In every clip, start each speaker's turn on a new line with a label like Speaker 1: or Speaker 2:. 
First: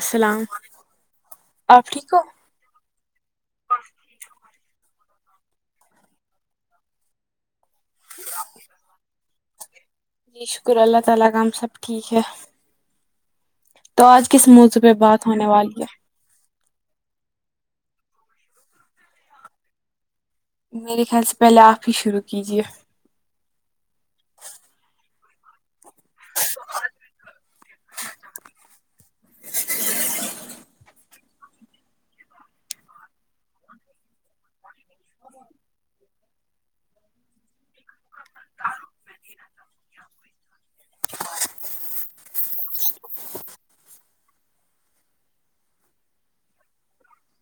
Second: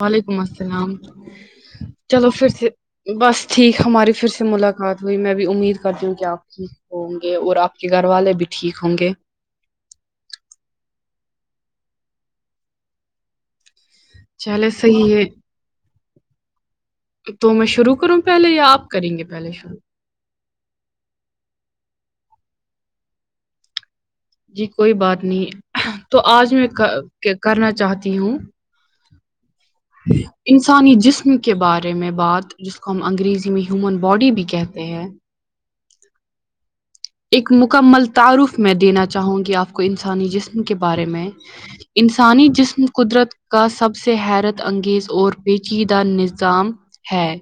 Speaker 1: وعلیکم السلام
Speaker 2: آپ ٹھیک ہو
Speaker 1: چلو پھر سے بس ٹھیک ہماری پھر سے ملاقات ہوئی میں بھی امید کرتی ہوں کہ آپ ھیک ہوں گے اور آپ کے گھر والے بھی ٹھیک ہوں گے
Speaker 2: جی شکر اللہ تعالی کاہم سب ٹھیک ہے تو آج کس
Speaker 1: چلے
Speaker 2: موضوع پہ
Speaker 1: صحیح ہے
Speaker 2: بات ہونے والی
Speaker 1: تو میں شروع کروں پہلے یا آپ کریں گے پہلے شروع
Speaker 2: میرے خیال سے پہلے آپ ہی شروع کیجیے
Speaker 1: جی کوئی بات نہیں تو آج میں کا کرنا چاہتی ہوں
Speaker 2: [unintelligible]
Speaker 1: انسانی جسم کے بارے میں بات جس کو ہم انگریزی میں ہیومن باڈی بھی کہتے ہیں ایک مکمل تعارف میں دینا چاہوں گی آپ کو انسانی جسم کے بارے میں انسانی جسم قدرت کا سب سے حیرت انگیز اور پیچیدہ نظام ہے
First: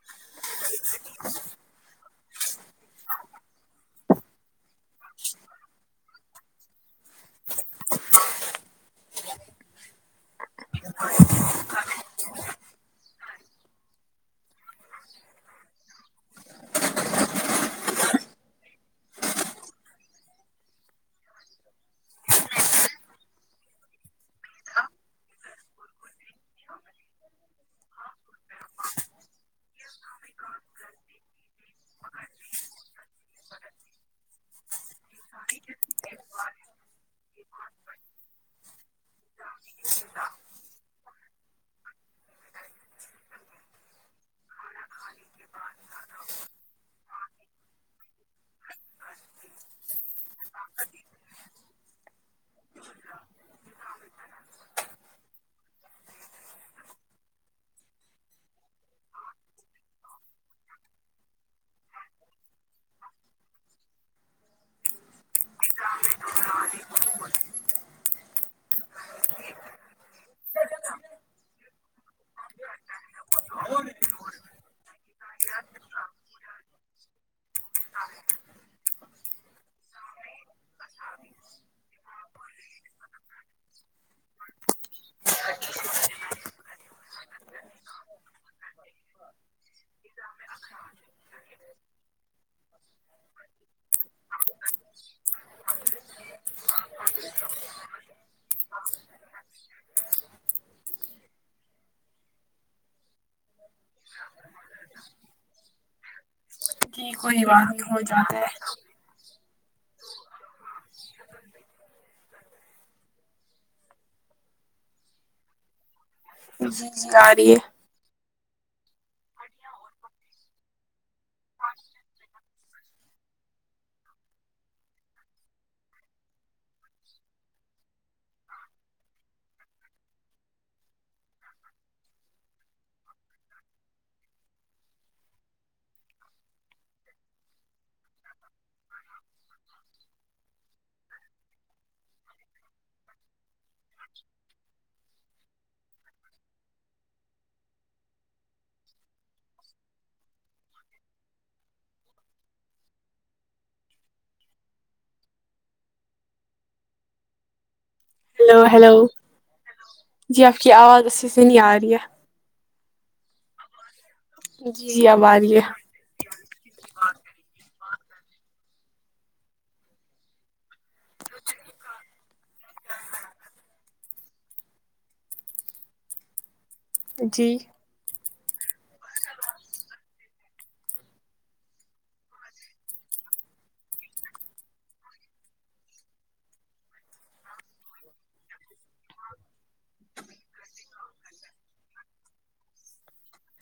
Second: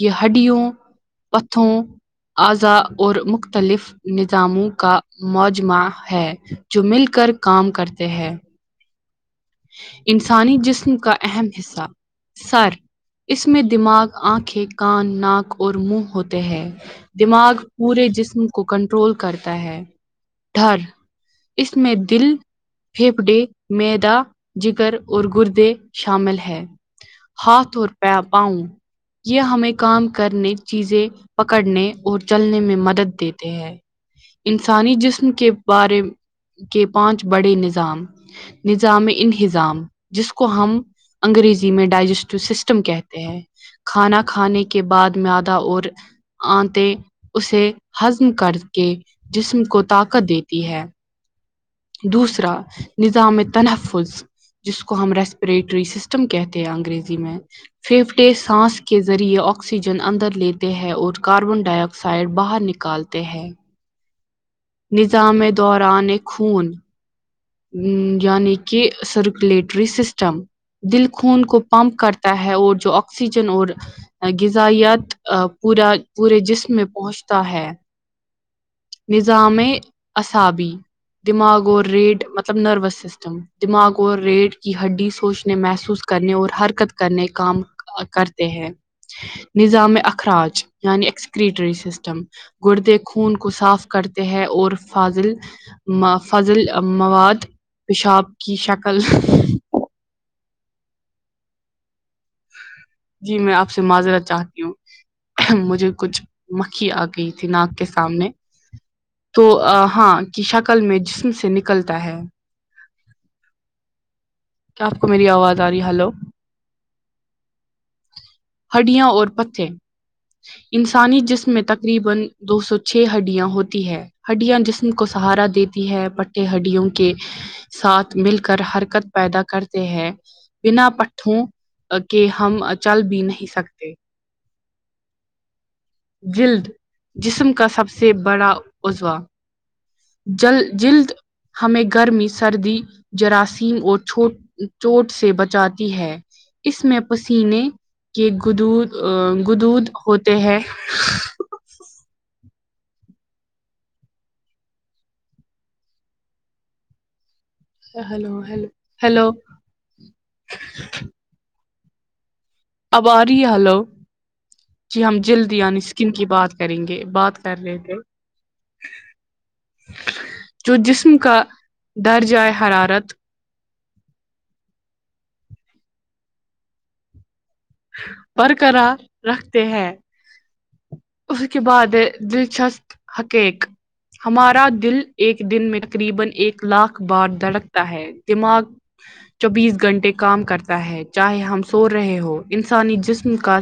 Speaker 1: یہ ہڈیوں پتھوں اعضا اور مختلف نظاموں کا مجمہ ہے جو مل کر کام کرتے ہیں انسانی جسم کا اہم حصہ سر اس میں دماغ آنکھیں کان ناک اور منہ ہوتے ہیں دماغ پورے جسم کو کنٹرول کرتا ہے ڈار اس میں دل پھیپڑے میدا جگر اور گردے شامل ہے ہاتھ اور پ پاؤں یہ ہمیں کام کرنے چیزیں پکڑنے اور چلنے میں مدد دیتے ہیں انسانی جسم کے بارے کے پانچ بڑے نظام نظام انہظام جس کو ہم انگریزی میں ڈائجسٹو سسٹم کہتے ہیں کھانا کھانے کے بعد میادہ اور آنتے اسے ہضم کر کے جسم کو طاقت دیتی ہے دوسرا نظام تنفظ جس کو ہم ریسپریٹری سسٹم کہتے ہیں انگریزی میں فیفٹے سانس کے ذریعے آکسیجن اندر لیتے ہیں اور کاربن ڈائی آکسائڈ باہر نکال تے ہیں نظام دوران ایک خون ہوں یعنی کہ سرکولیٹری سسٹم دل خون کو پمپ کرتا ہے اور جو آکسیجن اور غذائیات پورا پورے جسم میں پہنچتا ہے نظام اصابی دماغ اور ریڈ مطلب نروس سٹم دماغ اور ریڑ کی ہڈی سوچنے محسوس کرنے اور حرکت کرنے کام کرتے ہیں نظام اخراج یعنی ایکسکریٹری سسٹم گردے خون کو صاف کرتے ہیں اور فضل فضل مواد پیشاب کی شکل جی میں آپ سے معذرت چاہتی ہوں مجھے کچھ مکھی آ
Speaker 2: جی
Speaker 1: گئی
Speaker 2: کوئی
Speaker 1: تھی
Speaker 2: بات
Speaker 1: ناک کے
Speaker 2: نہیں ہو
Speaker 1: سامنے
Speaker 2: جاتا ہے
Speaker 1: تو ہاں کی شکل میں جسم سے نکلتی ہے کیا آپ کو میری آواز آ رہی ہے ہلو
Speaker 2: جی جی آ رہی ہے
Speaker 1: ہڈیاں اور پتیں انسانی جسم میں تقریبا دو سو چھ ہڈیاں ہوتی ہے ہڈیاں جسم کو سہارا دیتی ہے پٹھے ہڈیوں کے ساتھ مل کر حرکت پیدا کرتے ہیں بنا پٹھوں کے ہم کہ چل بھی نہیں سکتے جلد جسم کا سب سے بڑا ازو جل جلد ہمیں گرمی سردی جراثیم اور چھوٹ چوٹ سے بچاتی ہے اس میں پسینے کے گودود گودود ہوتے ہیں ہلو
Speaker 2: ہیلو ہلو جی آپ کی آواز اچاسے نہیں آ رہی ہے
Speaker 1: اب آ رہی ہے ہلو جی ہم
Speaker 2: اب آ
Speaker 1: جلد
Speaker 2: رہی
Speaker 1: یعنی
Speaker 2: ہے
Speaker 1: سک سکین کی بات کریں گے بات کر رہے تھے جو جسم کا درجے حرارت
Speaker 2: جی
Speaker 1: برقرار رکھتے ہیں اس کے بعد دلچسپ حقیق ہمارا دل ایک دن میں تقریبا ایک لاکھ بار دھڑکتا ہے دماغ چوبیس گھنٹے کام کرتا ہے چاہے ہم سو رہے ہو انسانی جسم پر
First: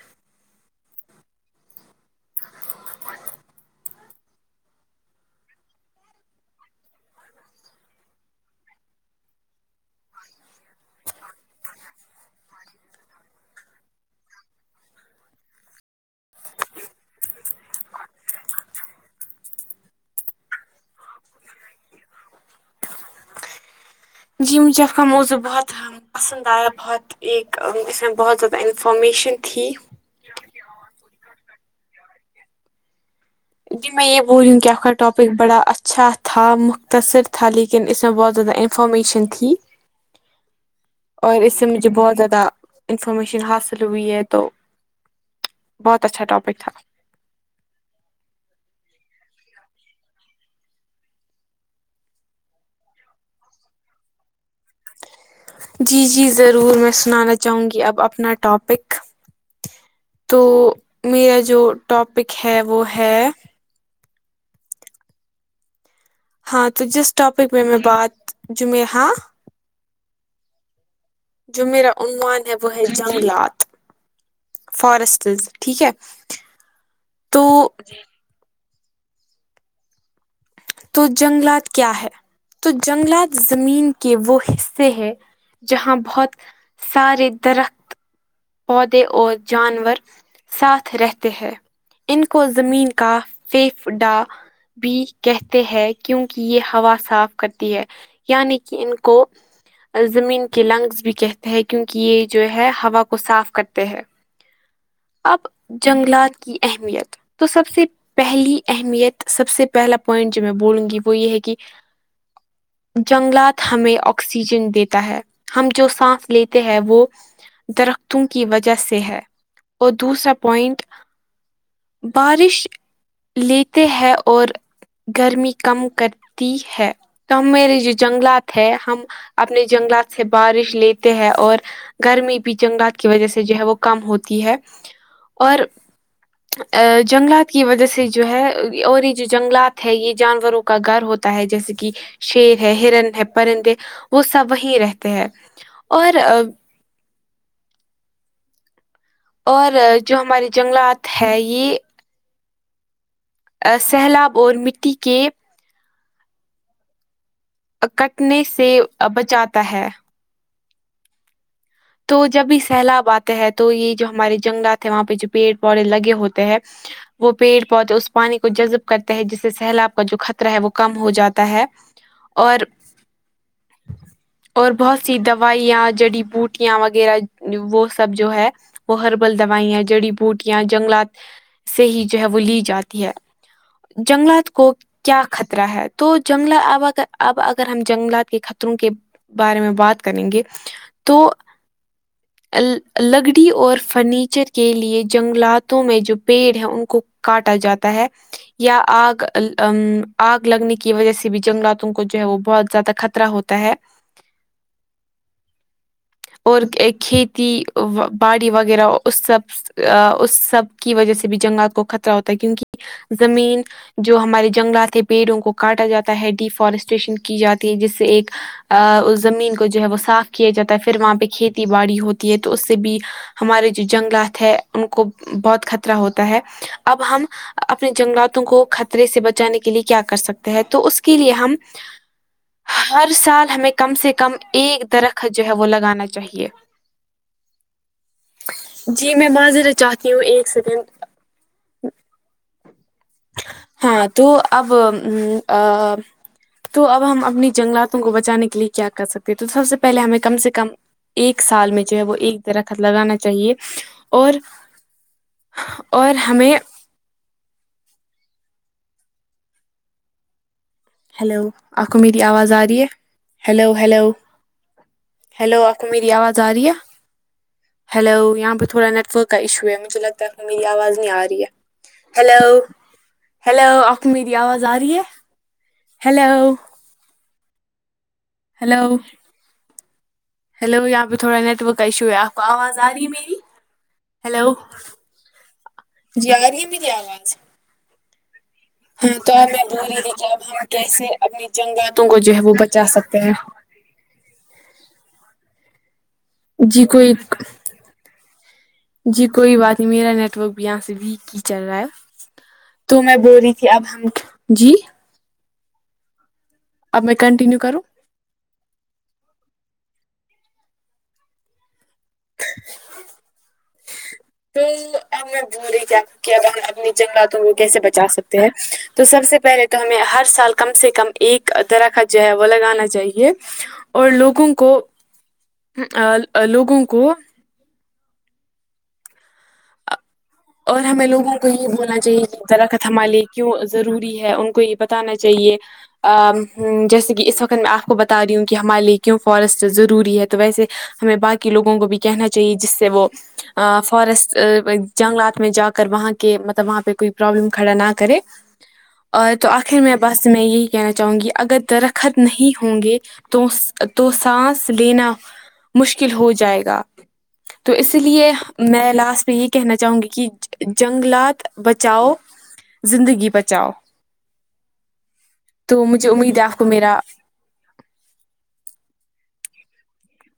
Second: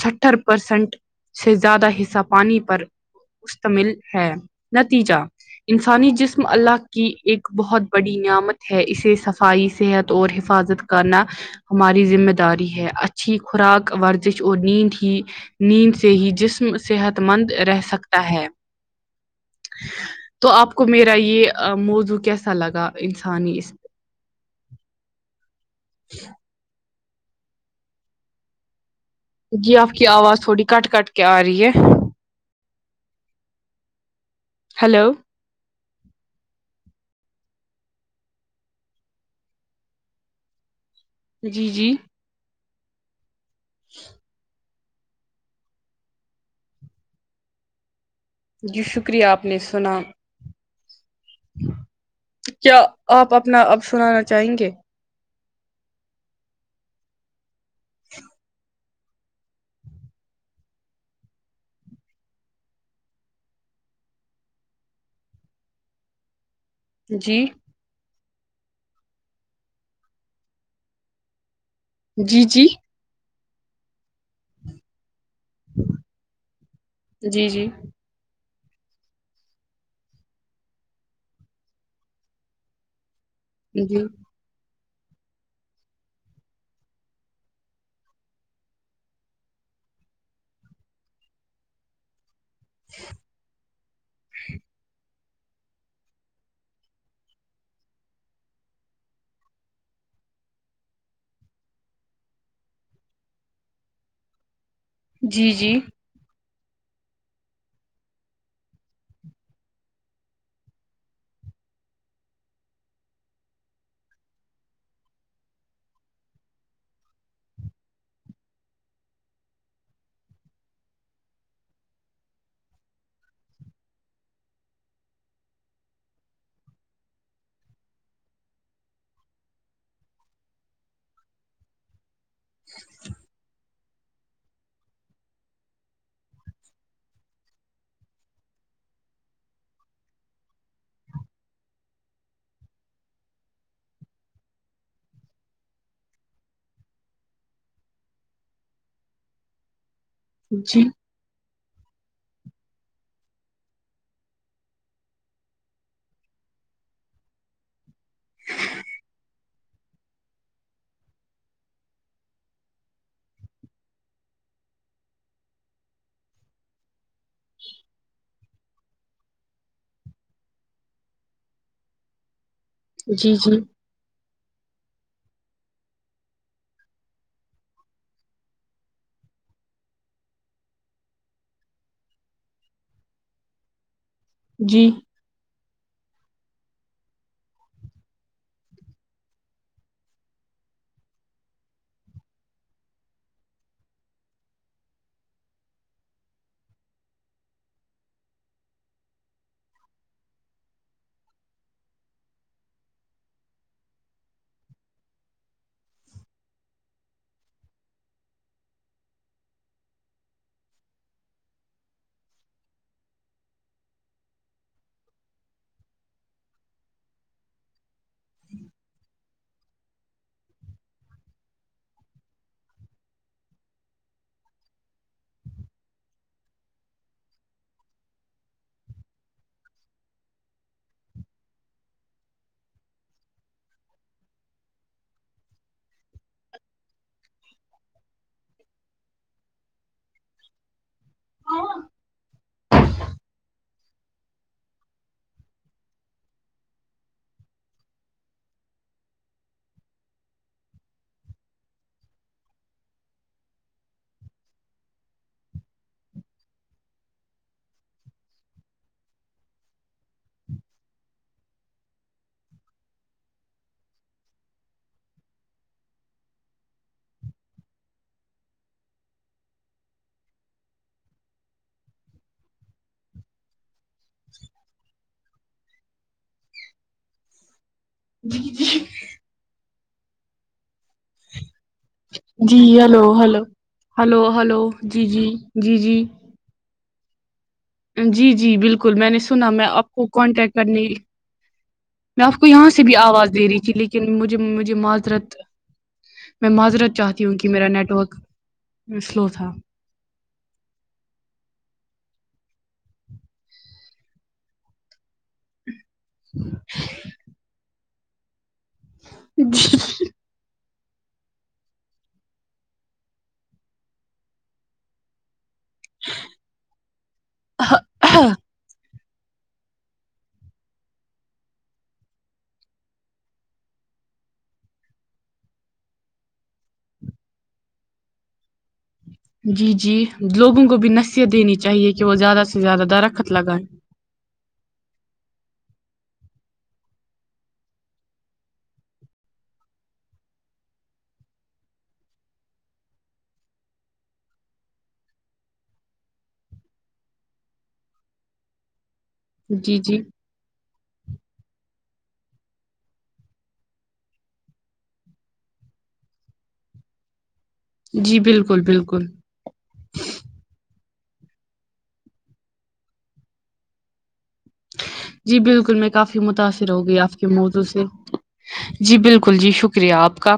Speaker 1: ستر پرسنٹ سے زیادہ حصہ پانی پر مشتمل ہے نتیجہ انسانی جسم اللہ کی ایک بہت بڑی نعمت ہے اسے صفائی صحت اور حفاظت کرنا ہماری ذمہ داری ہے اچھی خوراک ورزش اور نیند ہی نیند سے ہی جسم صحت مند رہ سکتا ہے تو آپ کو میرا یہ موضوع کیسا لگا انسانی اس
Speaker 2: جی مجھے اپ کا موضوع بہت پسند آیا بہت ایک اس میں بہت زیادہ انفارمیشن تھی
Speaker 1: جی آپ کی آواز تھوڑی کٹ کٹ کے آ رہی ہے
Speaker 2: جی میں یہ بولوں کیا کیا
Speaker 1: ہیلو
Speaker 2: ٹاپک بڑا ا اچھا تھا مختصر تھا لیکن اس میں بہت زیادہ انفارمیشن تھی اور اس سے
Speaker 1: جی
Speaker 2: مجھے
Speaker 1: جی
Speaker 2: بہت زیادہ انفارمیشن حاصل ہوئی ہے تو بہت اچھا ٹوپک تھا
Speaker 1: جی شکریہ آپ نے سنا کیا آپ اپنا اب سنانا چاہیں گے
Speaker 2: جی جی ضرور میں سنانا چاہوں گی اب اپنا ٹاپک تو میرا جو ٹاپک ہے وہ ہے ہاں تو جس
Speaker 1: جی
Speaker 2: ٹاپک میں میں بات جو میں ہاں جو میرا عنوان
Speaker 1: جی
Speaker 2: ہے
Speaker 1: جی
Speaker 2: وہ ہے جنگلات فارسٹز ٹھیک ہے تو
Speaker 1: جی جی
Speaker 2: تو جنگلات کیا ہے تو جنگلات زمین
Speaker 1: جی
Speaker 2: کے وہ حصے سے ہے جہاں بہت سارے درخت پودے اور جانور ساتھ رہتے ہیں ان کو زمین کا فھیفڈا بھی کہتے ہیں کیونکہ یہ ہوا صاف کرتی ہے یعنی کہ ان کو زمین کے لنگس بھی کہتے ہیں کیونکہ یہ جو ہے ہوا کو صاف کرتے ہے اب
Speaker 1: جی جی
Speaker 2: جنگلات کی اہمیت تو سب سے پہلی اہمیت سب سے پہلا پوائنٹ جو میں بولوں گی وہ یہ ہے کہ جنگلات ہمیں آکسیجن دیتا ہے ہم جو سانس لیتے ہیں وہ درختوں کی وجہ سے ہے اور دوسرا پوائنٹ بارش لیتے ہیں اور گرمی کم کرتی ہے تو ہمارے جو جنگلات ہے ہم اپنے جنگلات سے بارش لیتے ہیں اور گرمی بھی جنگلات کی وجہ سے جو ہے وہ کم ہوتی ہے اور آجنگلات کی وجہ سے جو ہے اور یہ جو جنگلات ہے یہ جانوروں کا گھر ہوتا تہے جیسے کہ شیر ہے ہرن ہے پرندے وہ سب وہیں رہتے ہیں اور اور جو ہمارے
Speaker 1: جی
Speaker 2: جنگلات ہے یہ سیلاب اور مٹی کے کٹنے سے بچاتا ہے تو جب یہ سیلاب آتے ہے تو یہ جو ہمارے جنگلات ہیں وہاں پہ جو پیڑ پودے لگے ہوتے ہیں وہ پیڑ پودے اس پانی کو کو جذب کرتا ہے جس سے سیلاب کا جو خطرہ ہے وہ کم ہو جاتا ہے اور
Speaker 1: جی جی
Speaker 2: اور بہت سی دوائیاں جڑی بوٹی بٹیاں وغیرہ وہ سب جو ہے وہ ہربل دوائیا جڑی بوٹیاں جنگلات سے ہی جو ہے وہ لی جاتی ہے جنگلات کو
Speaker 1: جی
Speaker 2: کیا خطرہ ہے تو جنگل اب اگر اب اگر ہم جنگلات کے خطروں کے بارے میں بات کریں گے تو لا لکڑی اور فرنیچر کے لیے جنگلاتوں میں جو پیڑ ہے ان کو کاٹا جاتا ہے یا آگ ام آگ لگنے کی وجہ سے بھی جنگلاتوں کو جو ہے وہ بہت زیادہ خطرہ ہوت تا ہے اور ایک کھیتی باڑی وغیرہ او اس سب اس سب کی وجہ سے بھی جنگلات کو خطرہ ہوتا ہے کیونکہ زمین جو ہمارے جنگلات پیڑوں کو کاٹا جاتا ہے ڈیفارسٹریشن کی جاتی ہے جس سے ایک آ اس زمین کو جو ہے وہ صاف کیا جاتا ہے پھر وہاں پہ کھیتی باڑی ہوتی ہے تو اس سے بھی ہمارے جو جنگلات ہے ان کو بہت خطرہ ہوتا ہے اب ہم اپنے جنگلاتوں کو خطرے سے بچانے کے لیے کیا کر سکتے ہیں تو اس کے لیے ہم ہر سال ہمیں کم سے کم ایک درخت جو ہے وہ لگانا چاہیے جی میں معذرت چاہتی ہوں ایک سیکنڈ ہاں تو اب ام آ تو اب ہم اپنی جنگلاتوں کو بچانے کے لیے کیا کر سکتے ہیں تو سب سے پہلے ہمیں کم سے کم ایک سال میں جو ہے وہ ایک درخت لگانا چاہیے اور اور ہمیں ہلو آپ کو میری آواز آ رہی ہے ہلو ہلو ہیلو آپ کو میری آواز آ رہی ہے ہیلو یہاں پہ تھوڑا نیٹ ورک کا ایشو ہے مجھے لگتا ہے کہ میری آواز نہیں آ رہی ہے ہلوو ہیلو آپ کو میری آواز آ رہی ہے ہیلو ہیلو
Speaker 1: جی
Speaker 2: ہلو یہاں پہ تھوڑا نیٹورک ایشو ہے آپ کو
Speaker 1: جی
Speaker 2: آواز آ
Speaker 1: ہلو
Speaker 2: رہی ہے میری
Speaker 1: ہلو ہلو
Speaker 2: ہیلو
Speaker 1: ہلو جی جی جی جی
Speaker 2: جی آرہی ہے میر کی آواز
Speaker 1: جی جی بل کل میں
Speaker 2: ہاں
Speaker 1: نے
Speaker 2: تو اب
Speaker 1: سنا میں
Speaker 2: بول
Speaker 1: آپ
Speaker 2: رہی
Speaker 1: کو
Speaker 2: تھی کہ اب
Speaker 1: کانٹیکٹ
Speaker 2: ہم
Speaker 1: کرنے
Speaker 2: کیسے اپنی جنگاتوں
Speaker 1: میں
Speaker 2: جو
Speaker 1: آپ
Speaker 2: ہے
Speaker 1: کو
Speaker 2: وہ
Speaker 1: یہاں سے
Speaker 2: بچا
Speaker 1: بھی
Speaker 2: سکتے
Speaker 1: آواز
Speaker 2: ہیں
Speaker 1: دے رہی تھی لیکن لیکن مجھے مجھے معذرت میں
Speaker 2: جی
Speaker 1: معزرت
Speaker 2: کوئی
Speaker 1: چاہتی ہوں کہ میرا نیٹ ورک
Speaker 2: جی
Speaker 1: سلو تھا
Speaker 2: کوئی بات میرا نیٹورک بھی یہاں سے یی وییک ہی چل رہا ہے تو میں بول رہی تھی اب ہم جی
Speaker 1: [inaudible]
Speaker 2: اب میں کنٹینیو کروں
Speaker 1: جی
Speaker 2: تو اب میں بولیں کیا کہ اب اپنی جنگلاتوں کو کیسے بچا سکتے ہیں تو سب سے پہلے تو ہمیں ہر سال کم سے کم ایک درخت جو ہے وہ لگانا چاہیے اور لوگوں کو ہ ا لوگوں کو
Speaker 1: جی جی لوگوں کو
Speaker 2: اور
Speaker 1: بھی
Speaker 2: ہمیں
Speaker 1: نصیحت
Speaker 2: لوگوں کو
Speaker 1: دینی
Speaker 2: یہ بولنا
Speaker 1: وہ
Speaker 2: چاہیے کہ
Speaker 1: زیادہ سے زیادہ
Speaker 2: درخت ہمارے کیوں
Speaker 1: لگائیں
Speaker 2: ضروری ہے ان کو یہ بتانا چاہیے آ ہ ام جیسے کہ اس وقت میں آپ کو بتا رہی ہوں کہ ہمارے لیے کیوں فورسٹ ضروری ہے تو ویسے ہمیں باقی لوگوں کو بھی کہنا چاہیے جس سے وہ اہ فورسٹ ای جنگلات میں جا کر وہاں کے مطلب وہاں پہ کوئی پرابلم کھڑا نہ کرے اور تو
Speaker 1: جی
Speaker 2: آخر میں
Speaker 1: جی
Speaker 2: بس میں یہی کہنا چاہوں گی اگر درخت نہیں ہوں گے تو تو سانس لینا مشکل ہو جائے گا تو اسی
Speaker 1: جی
Speaker 2: لیے
Speaker 1: بالکل
Speaker 2: میں
Speaker 1: بالکل
Speaker 2: لاسٹ پہ یہ کہنا چاہوں گی کہ جہ جنگلات بچاؤ زندگی بچاؤ
Speaker 1: جی بالکل
Speaker 2: تو
Speaker 1: میں
Speaker 2: مجھے
Speaker 1: کافی
Speaker 2: امید ہے آپ کو
Speaker 1: متاثر ہو
Speaker 2: میرا
Speaker 1: گئی آپ کے موضوع سے جی بالکل جی شکریہ آپ کا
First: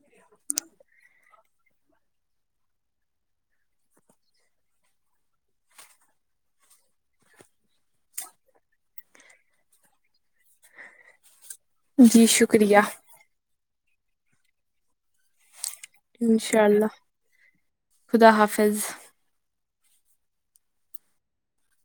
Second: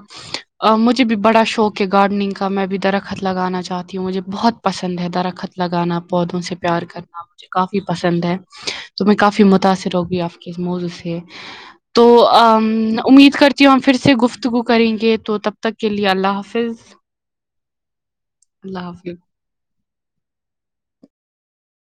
Speaker 1: مجھے بھی بڑا شوق ہے گارڈننگ کا میں بھی درخت لگانا چاہتی ہوں مجھے بہت پسند ہے درخت لگانا پودوں سے پیار کرنا مجھے کافی پسند ہے تو میں کافی متاثر ہوگی آپ کے اس موضوع سے تو
Speaker 2: جی شکریہ
Speaker 1: امید کرتی ہوں پھر سے گفتگو کریں گے تو تب تک کے لیے اللہ
Speaker 2: انشاء
Speaker 1: حافظ
Speaker 2: اللہ
Speaker 1: اللہ حافظ